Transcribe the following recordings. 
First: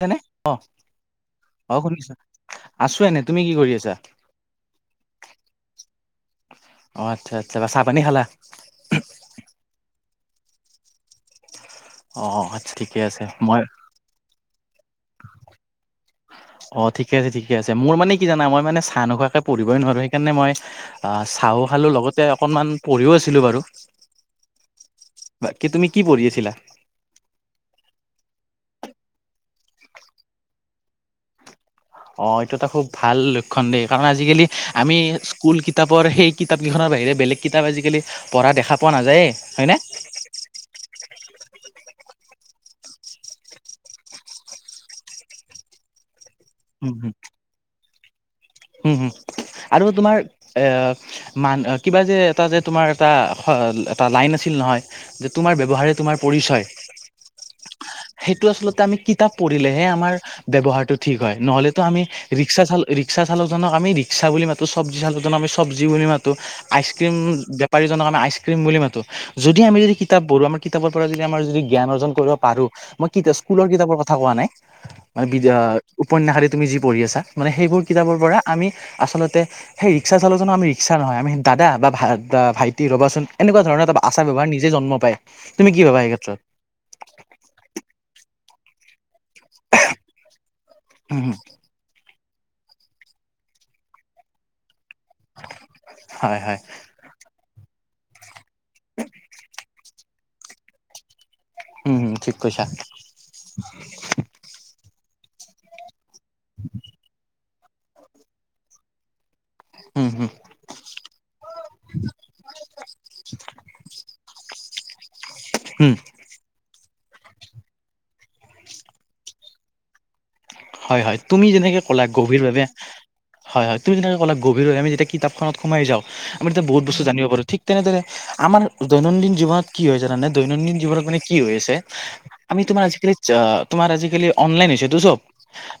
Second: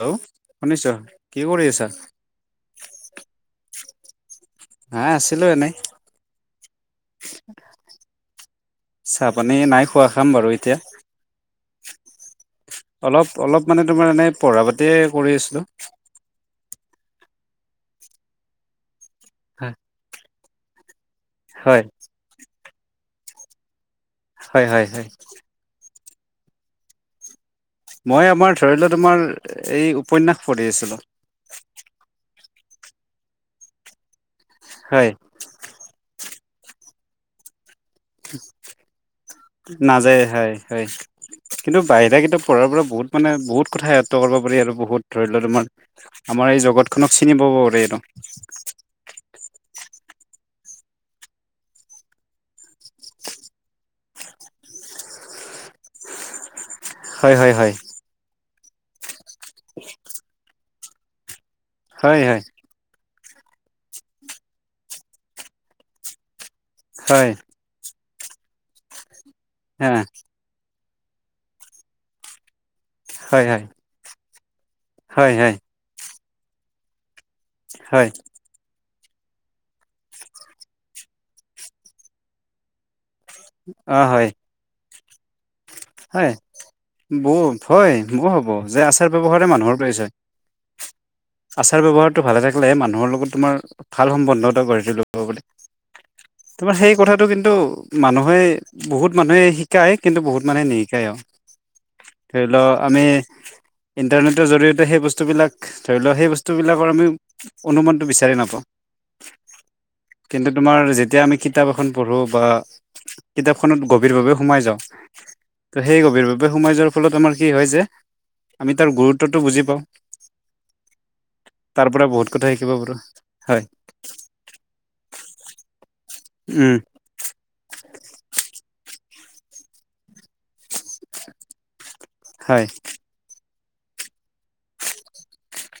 Hello অ শুনিছ কি কৰি অ আছা শুনিছো আছো এনে তুমি কি কৰি আছা? নাই আছিলো এনেই অ আচ্ছা আচ্ছা চাহ পানী খালা? চাহপানী নাই খোৱা খাম বাৰু এতিয়া। অ অ আচ্ছা ঠিকে আছে অলপ মই অলপ মানে তোমাৰ এনে পঢ়া পাতিয়ে কৰি আছিলো। অ ঠিকে আছে ঠিকে আছে মোৰ মানে কি জানা মই মানে চাহ নোখোৱাকে হয় পঢ়িবই নোৱাৰো সেইকাৰণে মই অহ চাহো খালো লগতে অকনমান পঢ়িও আছিলো বাৰু। হয় হয় হয়। বাকি কি তুমি কি পঢ়ি আছিলা? মই আমাৰ ধৰি লোৱা তোমাৰ এই উপন্যাস পঢ়ি আছিলোঁ। অঁহ এইটো এটা খুব ভাল লক্ষণ দেই কাৰণ আজিকালি আমি হয় স্কুল কিতাপৰ সেই কিতাপকেইখনৰ বাহিৰে বেলেগ কিতাপ আজিকালি পঢ়া দেখা পোৱা নাযায়ে হয়নে নাযায়ে হয় হয়। কিন্তু বাহিৰা কিতাপ পঢ়াৰ পৰা বহুত মানে বহুত কথা আয়ত্ব কৰিব পাৰি আৰু বহুত ধৰি লোৱা তোমাৰ আমাৰ এই হুম জগতখনক চিনি পাব পাৰে এইটো। উম আৰু তোমাৰ এ মান কিবা যে এটা যে তোমাৰ এটা এটা লাইন আছিল নহয় যে তোমাৰ ব্যৱহাৰে তোমাৰ পৰিচয়। হয় হয় হয়। সেইটো আচলতে আমি কিতাপ পঢ়িলেহে আমাৰ ব্যৱহাৰটো ঠিক হয় নহ'লে তো আমি হয় হয় ৰিক্সা চাল ৰিক্সা চালকজনক আমি ৰিক্সা বুলি মাতো চব্জি চালকজনক আমি চব্জি বুলি মাতো আইচক্ৰীম হয় আমি আইচ্ৰীম বুলি মাতোঁ যদি আমি হা যদি কিতাপ পঢ়ো আমাৰ কিতাপৰ পৰা যদি আমাৰ যদি জ্ঞান অৰ্জন কৰিব পাৰো মই হয় হয় স্কুলৰ কিতাপৰ কথা কোৱা নাই। মান হয় বি হয় আহ উপন্যাসেৰে তুমি যি পঢ়ি আছা মানে সেইবোৰ হয় কিতাপৰ পৰা আমি আচলতে সেই ৰিক্সা চালকজনক আমি ৰিক্সা নহয় আমি দাদা বা ভ ভাইটি ৰ'বাচোন এনেকুৱা ধৰণৰ এটা অ হয় আচাৰ ব্যৱহাৰ নিজে জন্ম পায় তুমি কি ভাবা এই ক্ষেত্ৰত? বৌত হয় মোৰ হ'ব যে আচাৰ ব্যৱহাৰে মানুহৰ পৰিচয়। হুম হুম। আচাৰ ব্যৱহাৰটো ভালে থাকিলেহে মানুহৰ লগত তোমাৰ ভাল সমন্ধ এটা গঢ়ি তোঁলি হয় হয় তোমাৰ সেই কথাটো কিন্তু মানুহে বহুত মানুহে শিকাই কিন্তু বহুত মানে নিশিকায়ো। উম হম ঠিক কৈছা ইণ্টাৰনেটৰ জৰিয়তে সেই বস্তুবিলাক ধৰি লোৱা সেই বস্তুবিলাকৰ আমি অনুমানটো বিচাৰি নাপাওঁ। উম হুম। কিন্তু তোমাৰ যেতিয়া আমি কিতাপ এখন পঢ়োঁ বা কিতাপখনত গভীৰভাৱে সোমাই যাওঁ। ত উম সেই গভীৰভাৱে সোমাই যোৱাৰ ফলত আমাৰ কি হয় যে আমি তাৰ গুৰুত্বটো বুজি পাওঁ। হয় হয় তুমি যেনেকে তাৰ পৰা ক'লা বহুত গভীৰ কথা ভাবে শিকিব পাৰো হয় হয়। তুম যেনেকৈ ক'লা গভীৰ ভাৱে আমি যেতিয়া কিতাপখনত সোমাই যাওঁ আমি তেতিয়া উম বহুত বস্তু জানিব পাৰো ঠিক তেনেদৰে আমাৰ দৈনন্দিন জীৱনত কি হয় জানানে দৈনন্দিন জীৱনত মানে কি হৈ আছে। আমি হয়। তোমাৰ আজিকালি অহ তোমাৰ আজিকালি অনলাইন হৈছেটো চব।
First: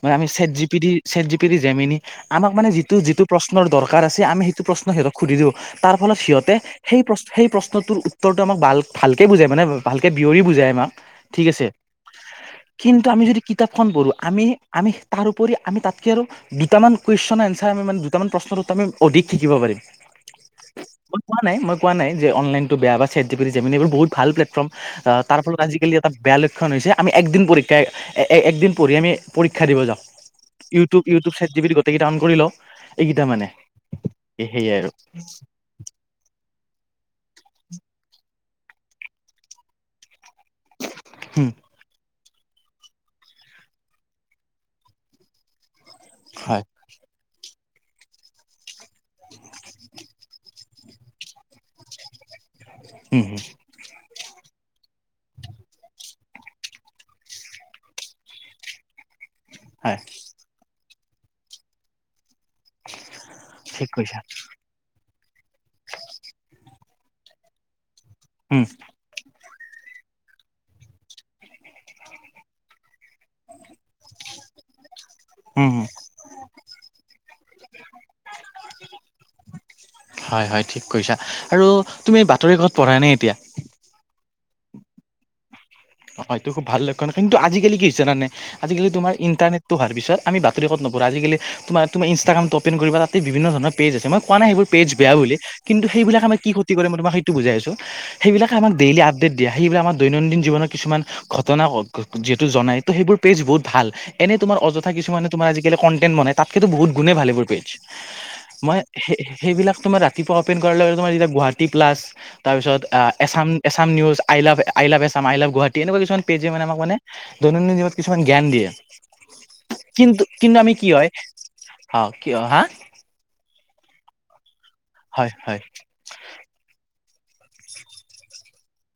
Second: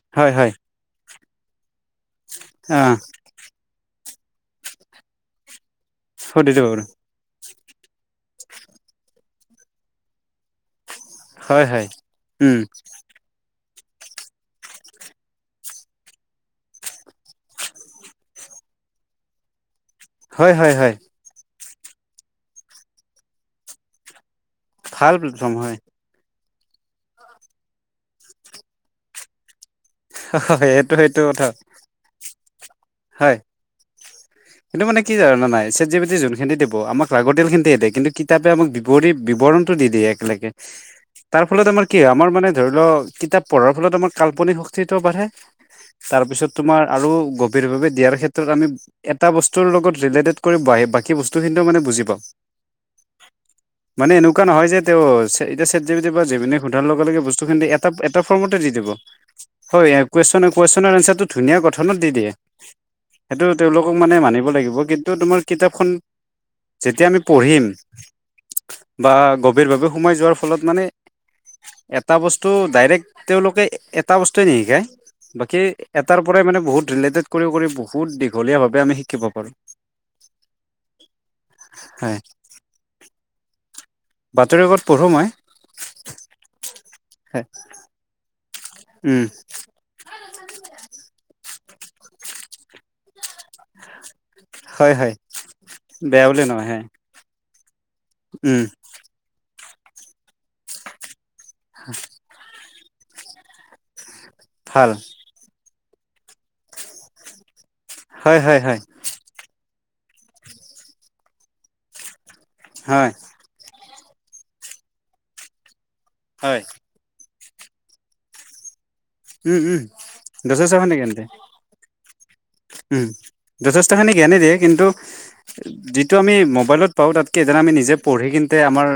মানে আমি হয় হয় chat G P T chat G P T Gemini আমাক মানে অ' যিটো যিটো প্ৰশ্নৰ দৰকাৰ আছে আমি সেইটো প্ৰশ্ন সিহঁতক সুধি দিওঁ তাৰ ফলত সিহঁতে সুধিলো বাৰু সেই প্ৰচ সেই প্ৰশ্নটোৰ উত্তৰটো আমাক ভাল ভালকে বুজাই মানে ভালকে বিৱৰি বুজাই আমাক ঠিক হয় আছে হয়। উম, কিন আমি যদি কিতাপখন পঢ়োঁ আমি আমি তাৰ উপৰি আমি তাতকে আৰু দুটামান কুৱেশন এনচাৰ আমি মানে দুটামান প্ৰশ্নৰ উত্তৰ আমি অধিক শিকিব পাৰিম। হয় হয় হয়। মই কোৱা নাই মই কোৱা নাই যে অনলাইনটো বেয়া বা চেট জি পি টি এইবোৰ বহুত ভাল প্লেটফৰ্ম ভাল তাৰ প্লেটফৰ্ম ফলত হয় আজিকালি তাত বেয়া লক্ষণ হৈছে আমি একদিন পৰীক্ষা একদিন পঢ়ি আমি পৰীক্ষা দিব যাওঁ। হয় এইটো ইউটিউব সেইটো ইউটিউব, কথা চেট্ জিপিটি গোটেইকেইটা অনন কৰি লওঁ, এইকেইটা মানে। সেয়াই সেইটো আৰু মানে কি জানা নে নাই? চাট্ জিপিটি যোন খিন্তি দিব, আমাক লাগতিয়াল খিন্তি হে দেই। কিতাপে আমাক বিৱৰি বিৱৰণটো দি দিয়ে একেল তাৰ উম ফলত আমাৰ কি হয়, আমাৰ মানে ধৰি ল' কিতাপ পঢ়াৰ ফলত আমাৰ কাল্পনিক শক তিটো বাঢ়ে। তাৰ পিছত হয় তোমাৰ আৰু গভীৰভাৱে দিয়াৰ ক্ষেত্ৰত আমি এটা বস্তুৰ লগত ৰিলেটেড কৰি বাই বাকী বস্তুখিনিতো মানে বুজি পাওঁ। উম হু। মানে এনেকুৱা নহয় যে তেওঁ ছে এতিয়া ছেট জিপিটিৰ পৰা যিভিনি সোধাৰ লগে লগে বস্তুখিন্তি এট টা এটা ফৰ্মতে দি দিব। হয় এ কুৱেশন কুৱেশনৰ এনচাৰটো ধুনীয়া গঠনত দি দিয়ে। সেইটো ঠিক তেওঁলোকক মানে কৈছা মানিব লাগিব কি ন্তু তোমাৰ কিতাপখন, যেতিয়া আমি পঢ়িম উম। বা গভীৰভাৱে সোমাই যোৱাৰ ফলত মানে, এটা বস্তু ডাইৰেক্ট তেওঁলোকে এটা বস্তুৱে নিশিকায়। বাকী উম এটাৰ পৰাই মানে বহুত ৰিলেটেড কৰি কৰি বহুত দীঘলীয়াভাৱে আমি শিকিব পাৰোঁ। হয় হয়, ঠিক কৈছা। আৰু হয় তুমি বা পঢ়াইনে এতিয়া? বাতৰিকাকত পঢ়োঁ মই। অ' অ' এইটো খুব ভাল লক্ষণ। কিন্তু হয় আজিকালি কি হৈছে জানানে? আজিকালি তোমাৰ উম ইণ্টাৰনেট টো হোৱাৰ পিছত, আমি বাতৰিকাকত নপঢ়ো। আজিকালি তোমাৰ তুমি ইনষ্টাগ্ৰামটো অ'পেন কৰিবা, তাতেই বিভিন্ন ধৰণৰ পেজ আছে। মই কোৱা নাই সেইবোৰ পেজ হয় হয় বেয়া বুলি, কিন্তু বেয়া সেইবিলাকে আমাক বুলি কি নহয় ক্ষতি হয় কৰে মই তোমাক সেইটো বুজাই আছোঁ। সেইবিলাকে উম আমাক ডেইলি আপ দেত দিয়া। সেইবিলাক আমাক দৈনন্দিন জীৱনৰ কিছুমান ঘটনা যিহেতু জনাই, ত' সেইবোৰ পেজ বহুত ভাল। এনেই তোমাৰ ভাল অযথা কিছুমানে তোমাৰ আজিকালি কন্টেন্ট বনাই, তাতকেতো বহুত গুণে ভাল এইবোৰ পেজ। হয় হয় হয়। সে সেইবিলাক তোমাৰ ৰাতিপুৱা অ'পেন কৰাৰ ল লগে তোমাৰ এতিয়া গুৱাহাটী প্লাছ, তাৰ পিছত আ হয় Assam Assam news, I love I love Assam I love Guwahati এনেকুৱা কিছুমান পেজে হয় মানে আমাক মানে দৈনন্দিন জীৱনত কিছুমান জ্ঞান দিয়ে। উম উম কিন্তু কিন্তু আমি কি যথেষ্টখিনি হয়, জ্ঞান দিয়ে হ' কি হয় হা! উম, যথেষ্টখিনি জ্ঞানেই দিয়ে কিন্তু, হয় হয় যিত টো আমি মোবাইলত পাওঁ, তাতকে যেন আমি নিজে পঢ়ি কিন্তে আমাৰ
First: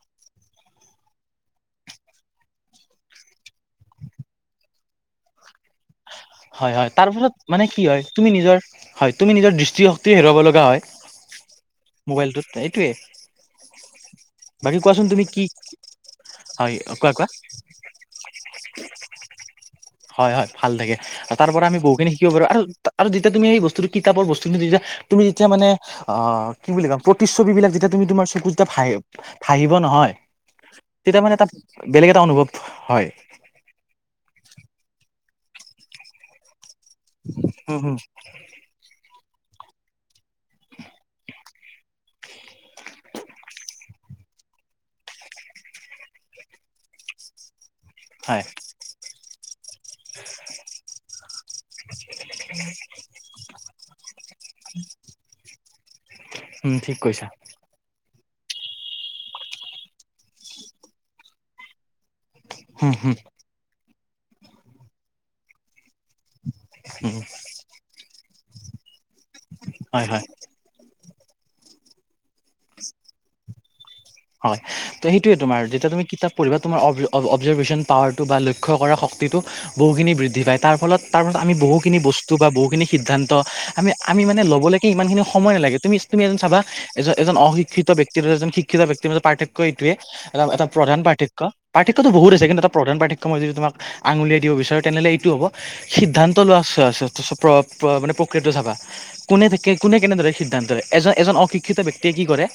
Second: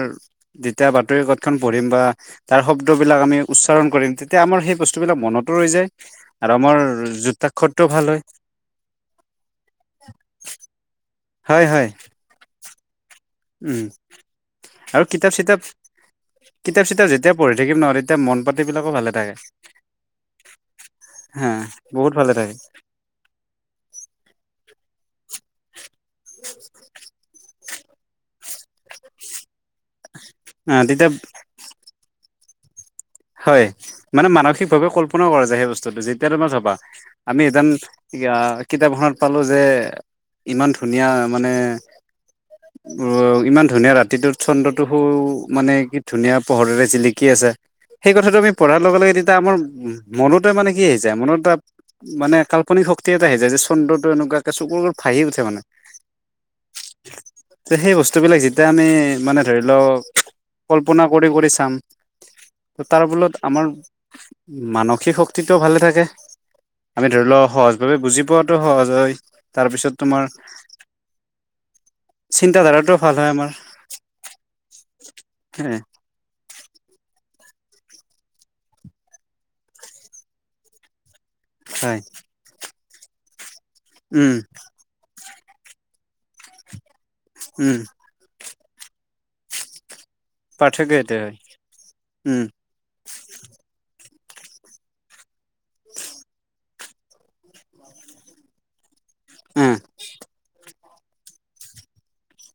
যেতিয়া বাতৰি কাকতখন পঢ়িম, বা তাৰ শব্দবিলাক আমি উচ্চাৰণ কৰিম, তেতিয়া আমাৰ সেই বস্তু স্তুবিলাক মনতো ৰৈ যায়। আৰু হয় আমাৰ হয়। তাৰ ফলত মানে যুক্তাক্ষৰটো কি হয়, ভাল তুমি নিজৰ হয়, তুমি নিজৰ দৃষ্টিশক্তি হেৰুৱাব লগা হয়, হয় হয় মোবাইলটোত এইটোৱে। উম আৰু কিতাপ কি চিতাপ, হয় কিতাপ চিতাপ কোৱা কোৱা যেতিয়া পঢ়ি থাকিম নহয়, তেতিয়া মন পাতি বিলাকো ভালে থাকে। হয় হয়, ভাল থাকে। তাৰ হা পৰা আমি বহুখিনি বহুত শিকিব ভালে পাৰো থাকে আৰু তা আৰু তেতিয়া তুমি এই বস্তুটো কিতাপৰ বস্তুটো নিজে, তুমি তেতিয়া মানে, অ' কি বুলি ক'ম! প্ৰতিচ্ছ ছবি বিলাক যেতিয়া তুমি তোমাৰ চকু দুটাত ভাহে, ভাহিব নহয়, তেতিয়া মানে তাত বেলেগ এটা অনুভৱ হয়। হয়, মানে মানসিকভাৱে কল্পনাও কৰা যায় সেই বস্তুটো। যেতিয়া তোমাৰ চাবা আমি এদান উম, হুম, ইয়া কিতাপ এখনত পালোঁ যে, ইমান ধুনীয়া মানে অউ ইমান ধুনীয়া ৰাতিটোত চন্দ্ৰটো সু মানে, কি ধুনীয়া পোহৰেৰে জিলিকি আছে। সেই কথাটো হয় আমি পঢ়াৰ লগে লগে তেতিয়া আমাৰ মনতে মানে কি আহি যায়, মনৰটা মানে কাল্পনিক শক্তি এটা আহি যায়, যে চন্দ্ৰটো এনেকুৱাকে চকুৰ আগত ভাঁহি উঠে মানে। উম, ঠিক কৈছা। তে, সেই বস্তুবিলাক যেতিয়া আমি মানে ধৰি লওঁ, কল্পনা কৰি কৰি চাম। ত' উম তাৰ উম ফলত আমাৰ মানসিক শক্তিটোও ভালে থাকে। মানে উম ধৰি লওঁ, সহজ ভাৱে বুজি পোৱাতো সহজ হয়। তাৰপিছত হয় হয় তোমাৰ চিন্তাধাৰাটোও ভাল হয় আমাৰ। হয়, ত সেইটোয়ে তোমাৰ যেতিয়া তুমি কিতাপ পঢ়িবা তোমাৰ অ অবজাৰ্ভেশ্যন পাৱাৰটো বা লক্ষ্য কৰা শক্তিটো বহুখিনি বৃদ্ধি পায় তাৰ ফলত তাৰপিছত আমি বহুখিনি হয় বস্তু বা বহুখিনি সিদ্ধান্ত আমি আমি উম মানে ল'বলৈ সেই ইমান খিনি সময় নালাগে তুমি তুমি এ চাবা এজন উম অশিক্ষিত ব্যক্তি এজন শিক্ষিত ব্যক্তি মাজৰ পাৰ্থক্য এইটোৱে এটা এটা প্ৰধান এইটোৱে হয় পাৰ্থক্য পাৰ্থক্যটো বহুত উম আছে কিন্তু এটা প্ৰধান পাৰ্থক্য মই যদি তোমাক আঙুলিয়াই দিব বিচাৰো তেনেহলে এইটো হব সিদ্ধান্ত লোৱা মানে প্ৰক্ৰিয়াটো চাবা কোনে থাকে উম কোনে কেনেদৰে সিদ্ধান্ত লয়, এজন-এজন অশিক্ষিত ব্যক্তিয়ে কি কৰে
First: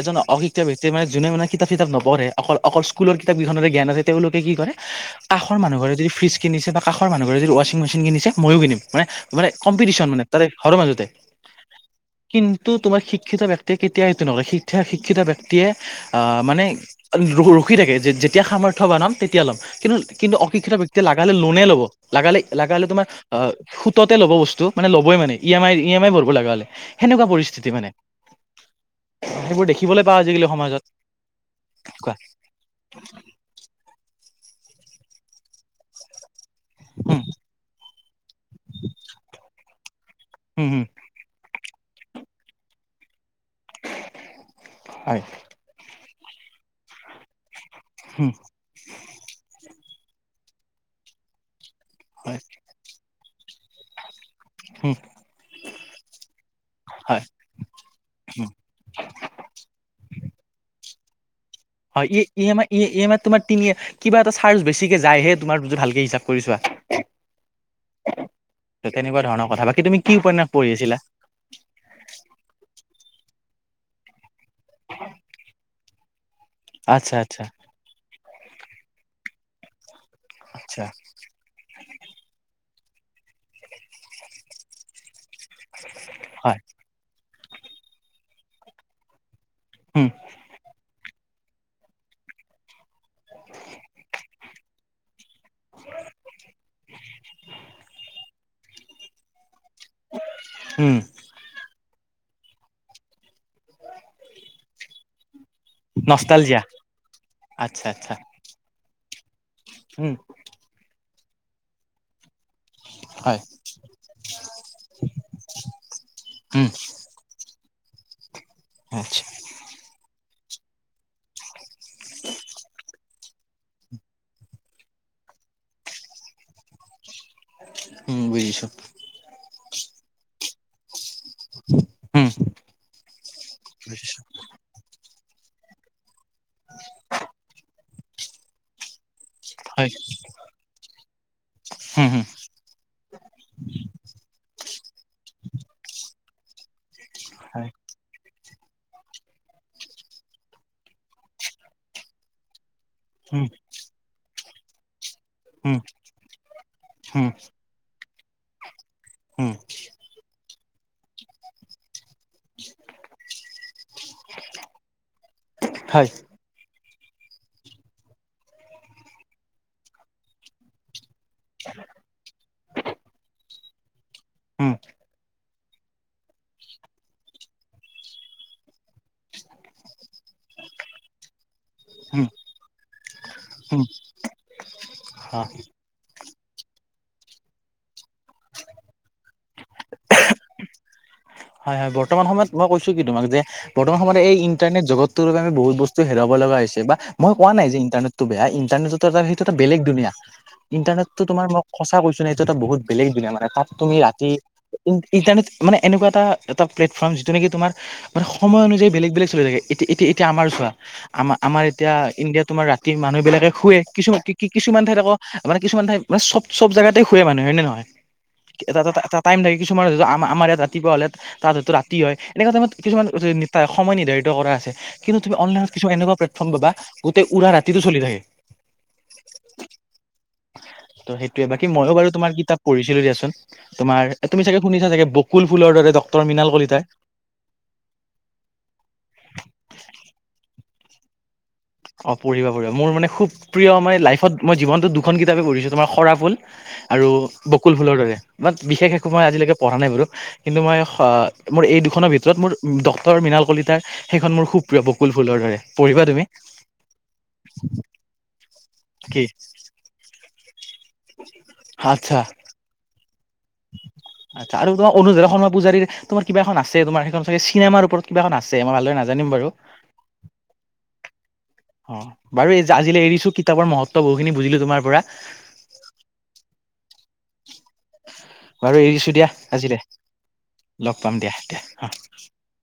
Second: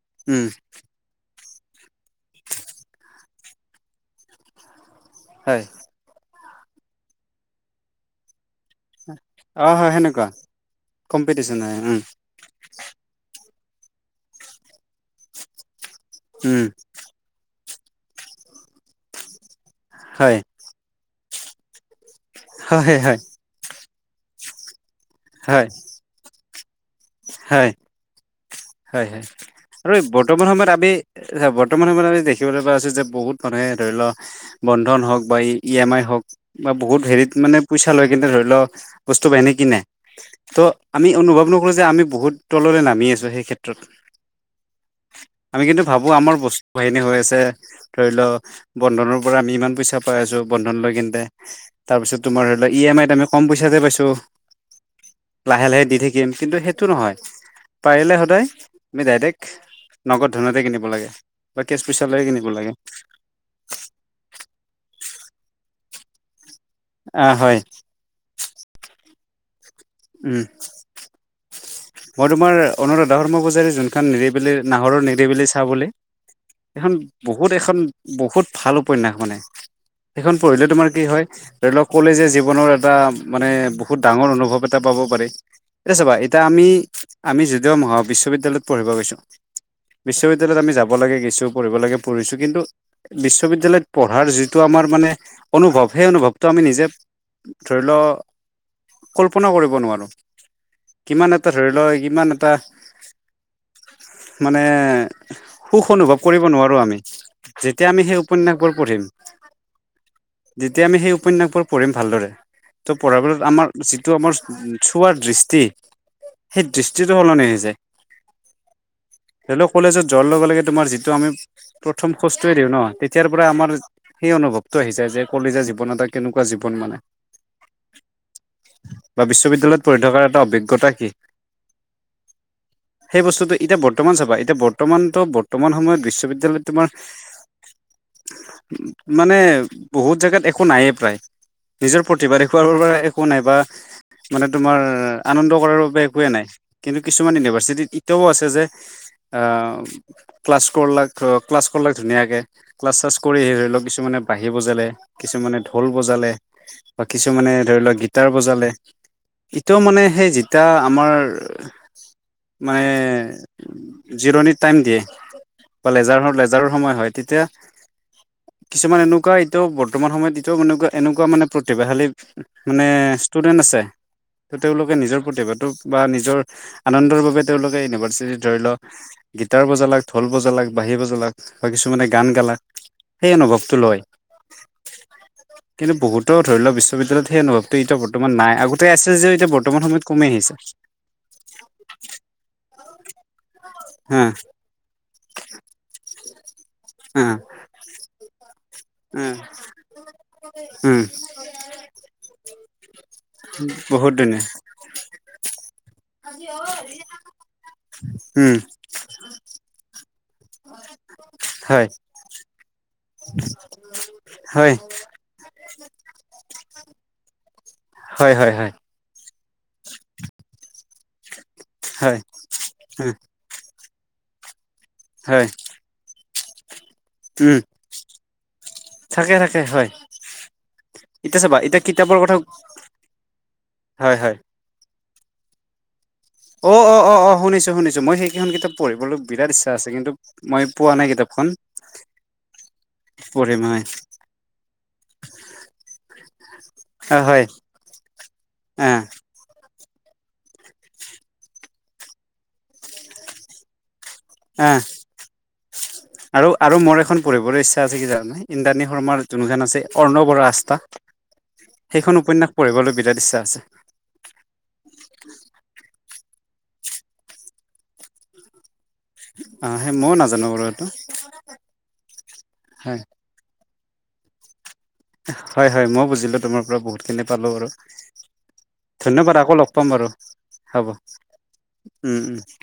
এজন উম অশিক্ষিত মানে যোনে মানে কিতাপ চিতাপ নঢ়ে অকল অকল স্কুলৰ কিতাপ কেইখনেৰে জ্ঞান আছে তেওঁলোকে কি কৰে, কাষৰ হয়। মানুহ ঘৰে যদি ফ্ৰিজ কিনিছে বা কাষৰ মানুহ ঘৰে যদি ৱাশ্চিং মেচিন কিনিছে ময়ো কিনিম। মানে মানে অ হয় কম্পিটিশন মানে সেনেকুৱা তাৰে ঘৰৰ মাজতে। কম্পিটিচন হয় উম কিন্তু তোমাৰ শিক্ষিত ব্যক্তিয়ে কেতিয়াও এইটো নকৰে শিক্ষ শিক্ষিত ব্যক্তিয়ে আহ, উম মানে ৰখি থাকে যে যেতিয়া সামৰ্থ বনাম তেতিয়া ল'ম কিন্তু হয় কিন্তু অশিক্ষিত ব্যক্তিয়ে লগা হলে লোনেই ল'ব, লগা হলে লগা হলে হয় তোমাৰ হয় অ, সুততে ল'ব বস্তু মানে ল'বই মানে। ই এম হয় আই ই এম আই ভৰিব লগা হলে সেনেকুৱা পৰিস্থিতি হয় মানে হয় হয় সেইবোৰ আৰু দেখিবলৈ পাওঁ বৰ্তমান আজিকালি সময়ত সমাজত আমি বৰ্তমান সময়ত কোৱা আমি দেখিবলৈ পাইছোঁ যে বহুত মানুহে ধৰি লোৱা বন্ধন হওক বা ই এম আই হওক, বা বহুত উম হেৰিত মানে পইচা লৈ কিন্তু ধৰি লও বস্তু বাহিনী কিনে, ত' উম উম আমি অনুভৱ নকৰোঁ যে আমি বহুত তললৈ নামি আছোঁ সেই ক্ষেত্ৰত। হয়। আমি কিন্তু ভাবো আমাৰ বস্তু বাহিনী হৈ আছে ধৰি উম লও বন্ধনৰ পৰা আমি ইমান পইচা পাই আছো বন্ধন লৈ কিনে তাৰ পিছত হয় তোমাৰ ধৰি লোৱা ই এম আই ত আমি কম পইচাতে পাইছোঁ, হুম। লাহে লাহে দি থাকিম কিন্তু সেইটো নহয়। পাৰিলে সদায় আুমি ডাইৰেক্ট নগদ ধনেৰে কিনিব লাগে। বা কেচ পইচা হয় ই লৈয়ে ই কিনিব এম আই লাগে। ই ই এম আইত তোমাৰ তিনি কিবা এটা চাৰ্জ বেছিকে যায়হে তোমাৰ যদি ভালকে হিচাপ কৰিছোৱা। আহ, হয়। ত তেনেকুৱা ধৰণৰ কথা বাকি তুমি কি উম উপন্যাস পঢ়ি আছিলা? মই তোমাৰ অনুৰাধা ধৰ্ম পূজাৰীৰ যোনখন নিৰিব ব নাহৰৰ নিৰিবিলি চা বুলি। এইখন আচ্ছা আচ্ছা বহুত এখন বহুত ভাল উপন্যাস মানে সেইখন পঢ়িলে আচ্ছা তোমাৰ কি হয়, ধৰি লওক কলেজৰ জীৱনৰ এটা মানে বহুত ডাঙৰ অনুভৱ এটা পাব পাৰি। এ চাবা এতিয়া হয় আমি আমি যদিও মহা বিশ্ববিদ্যয়ালয়ত পঢ়িব গৈছো। উম বিশ্ববিদ্যালয়ত আমি যাব লাগে গৈছো পঢ়িব লাগে পঢ়িছো কিন্তু বিশ্ববিদ্যয়ালয়ত পঢ়াৰ যিটো আমাৰ মানে অনুভৱ সেই অনুভৱটো আমি নিজে ধৰিলওঁক কল্পনাও কৰিব [unintelligible] নোৱাৰোঁ উম কিমান ধৰিলওঁ ইমান এটা মানে সুখ অনুভৱ কৰিব নষ্টালজিয়া নোৱাৰো আমি, আচ্ছা যেতিয়া আমি আচ্ছা সেই উপন্যাসবোৰ পঢ়িম উম। যেতিয়া আমি সেই উপন্যাসবোৰ পঢ়িম ভালদৰে। টো পঢ়া হয় পিছত আমাৰ যিটো আমাৰ চোৱাৰ দৃষ্টি। সেই উম দৃষ্টিটো সলনি হৈ যায়। আচ্ছা। ধৰিলওঁক কলেজত যোৱাৰ লগে লগে তোমাৰ যিটো আমি প্ৰথম খোজটোৱে দিওঁ ন তেতিয়াৰ পৰা আমাৰ সেই অনুভৱটো আহি যায় যে কলেজীয়া জীৱন এটা কেনেকুৱা জীৱন মানে। উম, বুজিছোঁ। বা বিশ্ববিদ্যালয়ত পঢ়ি থকাৰ এটা অভিজ্ঞতা কি উম সেই বস্তুটো এতিয়া বৰ্তমান বুজিছো চাবা, এতিয়া বৰ্তমান ত' বৰ্তমান সময়ত বিশ্ববিদ্যালয়ত তোমাৰ মানে, হয় বহুত জেগাত একো নায়েই প্ৰায়। নিজৰ উম উম প্ৰতিভাৰে খোৱাৰ পৰা একো নাই বা মানে, তোমাৰ আনন্দ কৰাৰ বাবে একোৱেই নাই। কিন্তু, কিছুমান হয় ইউনিভাৰ্চিটিত এতিয়াও আছে যে আহ, ক্লাছ কৰলাক, ক্লাছ কৰলাক ধুনীয়াকে। ক্লাছ-শ্লাছ কৰি উম ধৰি লওঁক, কিছুমানে বাঢ়ি বজালে। কিছুমানে উম ঢোল বজালে, বা উম কিছুমানে ধৰি লোৱা গীতাৰ বজালে। উম ইটো মানে সেই, যেতিয়া আমাৰ মানে, জিৰণি টাইম দিয়ে। বা হয় লেজাৰ হওঁক লেজাৰৰ সময় হয় তেতিয়া। কিছুমান এনেকুৱা এতিয়াও বৰ্তমান সময়ত এতিয়াও, এনেকুৱা এনেকুৱা মানে প্ৰতিভাশালী মানে ষ্টুডেন্ট আছে। উম ত'তেওঁলোকে নিজৰ প্ৰতিভাটোক বা নিজৰ আনন্দৰ বাবে তেওঁলোকে ইউনিভাৰ্চিটিত ধৰি লওঁক, গীটাৰ বজালাক, ঢোল বজালাক, বাঁহী বজালাক বা কিছুমানে উম গান গালা। সেই অনুভৱটো লয়। হা। কিন্তু বহুতৰ ধৰি লোৱা বিশ্ববিদ্যালয়ত সেই, অনুভৱটো এতিয়া বৰ্তমান নাই। আগতে আছে যে, এতিয়া বৰ্তমান সময়ত কমি আহিছে। হয়-হয়। বৰ্তমান সময়ত মই কৈছো কি তোমাক যে, বৰ্তমান সময়ত হা এই ইণ্টাৰনেট জগতটোৰ কাৰণে বহুত বস্তু হেৰাব লগা হৈছে। বা হা মই কোৱা নাই যে ইন্টাৰনেটটো বেয়া। ইণ্টাৰনেটত সেইটো এটা বেলেগ দুনিয়া। উম ইণ্টাৰনেটটো তোমাৰ মই সঁচা কৈছো নাই এইটো এটা বহুত বেলেগ দুনিয়া। মানে তাত তুমি বহুত ৰাতি ধুনীয়া ইন, ইণ্টাৰনেট মানে এনেকুৱা এটা-এটা প্লেটফৰ্ম, যিটো নেকি তোমাৰ মানে উম সময় অনুযায়ী বেলেগ-বেলেগ চলি থাকে। এতিয়া-এতিয়া -এতিয়া আমাৰ চোৱা, আমাৰ আমাৰ হয় এতিয়া ইণ্ডিয়াত তোমাৰ ৰাতি মানুহ বিলাকে শুুৱে। কিছুমান কি কি হয় কিছুমান ঠাইত আকৌ, মানে কিছুমান ঠাইত মানে, চব-চব জেগাতে ঘূৰে মানুহ হয় নে নহয়। হয় হয় হয় এটা-এটা-এটা টাইম লাগে কিছুমান। আমাৰ ইয়াত ৰাতিপুৱা হ'লে তাত হয়টো ৰাতি হয়। এনেকুৱা টাইমত কিছুমান সময় নিৰ্ধাৰিত কৰা আছে। কিন্তু তুমি হয় অনলাইনট কিছু এনেকুৱা প্লেটফৰ্ম পাবা, গোটেই উৰা উম ৰাতিটো চলি থাকে। থাকে থাকে হয় ত' এতিয়া সেইটোৱে। চাবা বাকী এতিয়া মইওঁ বাৰু কিতাপৰ তোমাৰ কথা কিতাপ পঢ়ছিলো দিয়াচোন। তোমাৰ হয় হয় তুমি চাগে, শুনিছা চাগে, বকুল ফুলৰ দৰে দক অ', অ', অ', অ', শুনিছো-শুনিছো মই সেই সেইখন কিতাপ পঢ়িবলৈ বিৰাট ইচ্ছা আছে। কিন্তু মই পোৱা নাই কিতাপখন। অ, পঢ়িবা-পঢ়িবা। মোৰ মানে খুব পঢ়িম প্ৰিয় হয় মানে, লাইফত মই জীৱনটোত দুখন কিতাপেই পঢ়িছোঁ। তোমাৰ খৰা ফুল। আৰু অ হয় বকুল ফুলৰ দৰে। বাত অ বিশেষ একো মই আজিলৈকে পঢ়া নাই বাৰু। কিন্তু মই মোৰ এই দুখনৰ ভিতৰত মোৰ ডক্টৰ মৃণাল কলিতাৰ, সেইখন মোৰ খুব প্ৰিয় বকুল ফুলৰ দৰে। পঢ়িবা তুমি। আৰু-আৰু মোৰ এখন পঢ়িবলৈ ইচ্ছা আছে কি জানানে? ইন্দ্ৰাণী কি শৰ্মাৰ যোনখন আছে অৰ্ণৱৰ, আস্থা। আচ্ছা সেইখন উপন্যাস পঢ়িবলৈ বিৰাত ইচ্ছা আছে। আচ্ছা আৰু তোমাৰ অনুৰাধা শৰ্মা পূজাৰীৰ, তোমাৰ কিবা এখন আছে। তোমাৰ হেইখন চিনেমাৰ ওপৰত কিবা এখন আছে। মই ভালদৰে নাজানো। নাজানিম বাৰু। অ সেই ময়ো নাজানো বাৰু এইটো অ, বাৰু হয় আজিলৈ এৰিছো কি কিতাপ মহত্ব বহুতখিনী বুজিলো তোমাৰ পৰা। হয়-হয়। মই বুজিলোঁ তোমাৰ পৰা বহুতখিনি পালোঁ বাৰু। বাৰু এৰিছো দিয়া ধন্যবাদ আকৌ লগ আজিলে পাম বাৰু লগ হ'ব। পাম দিয়া উম-উম।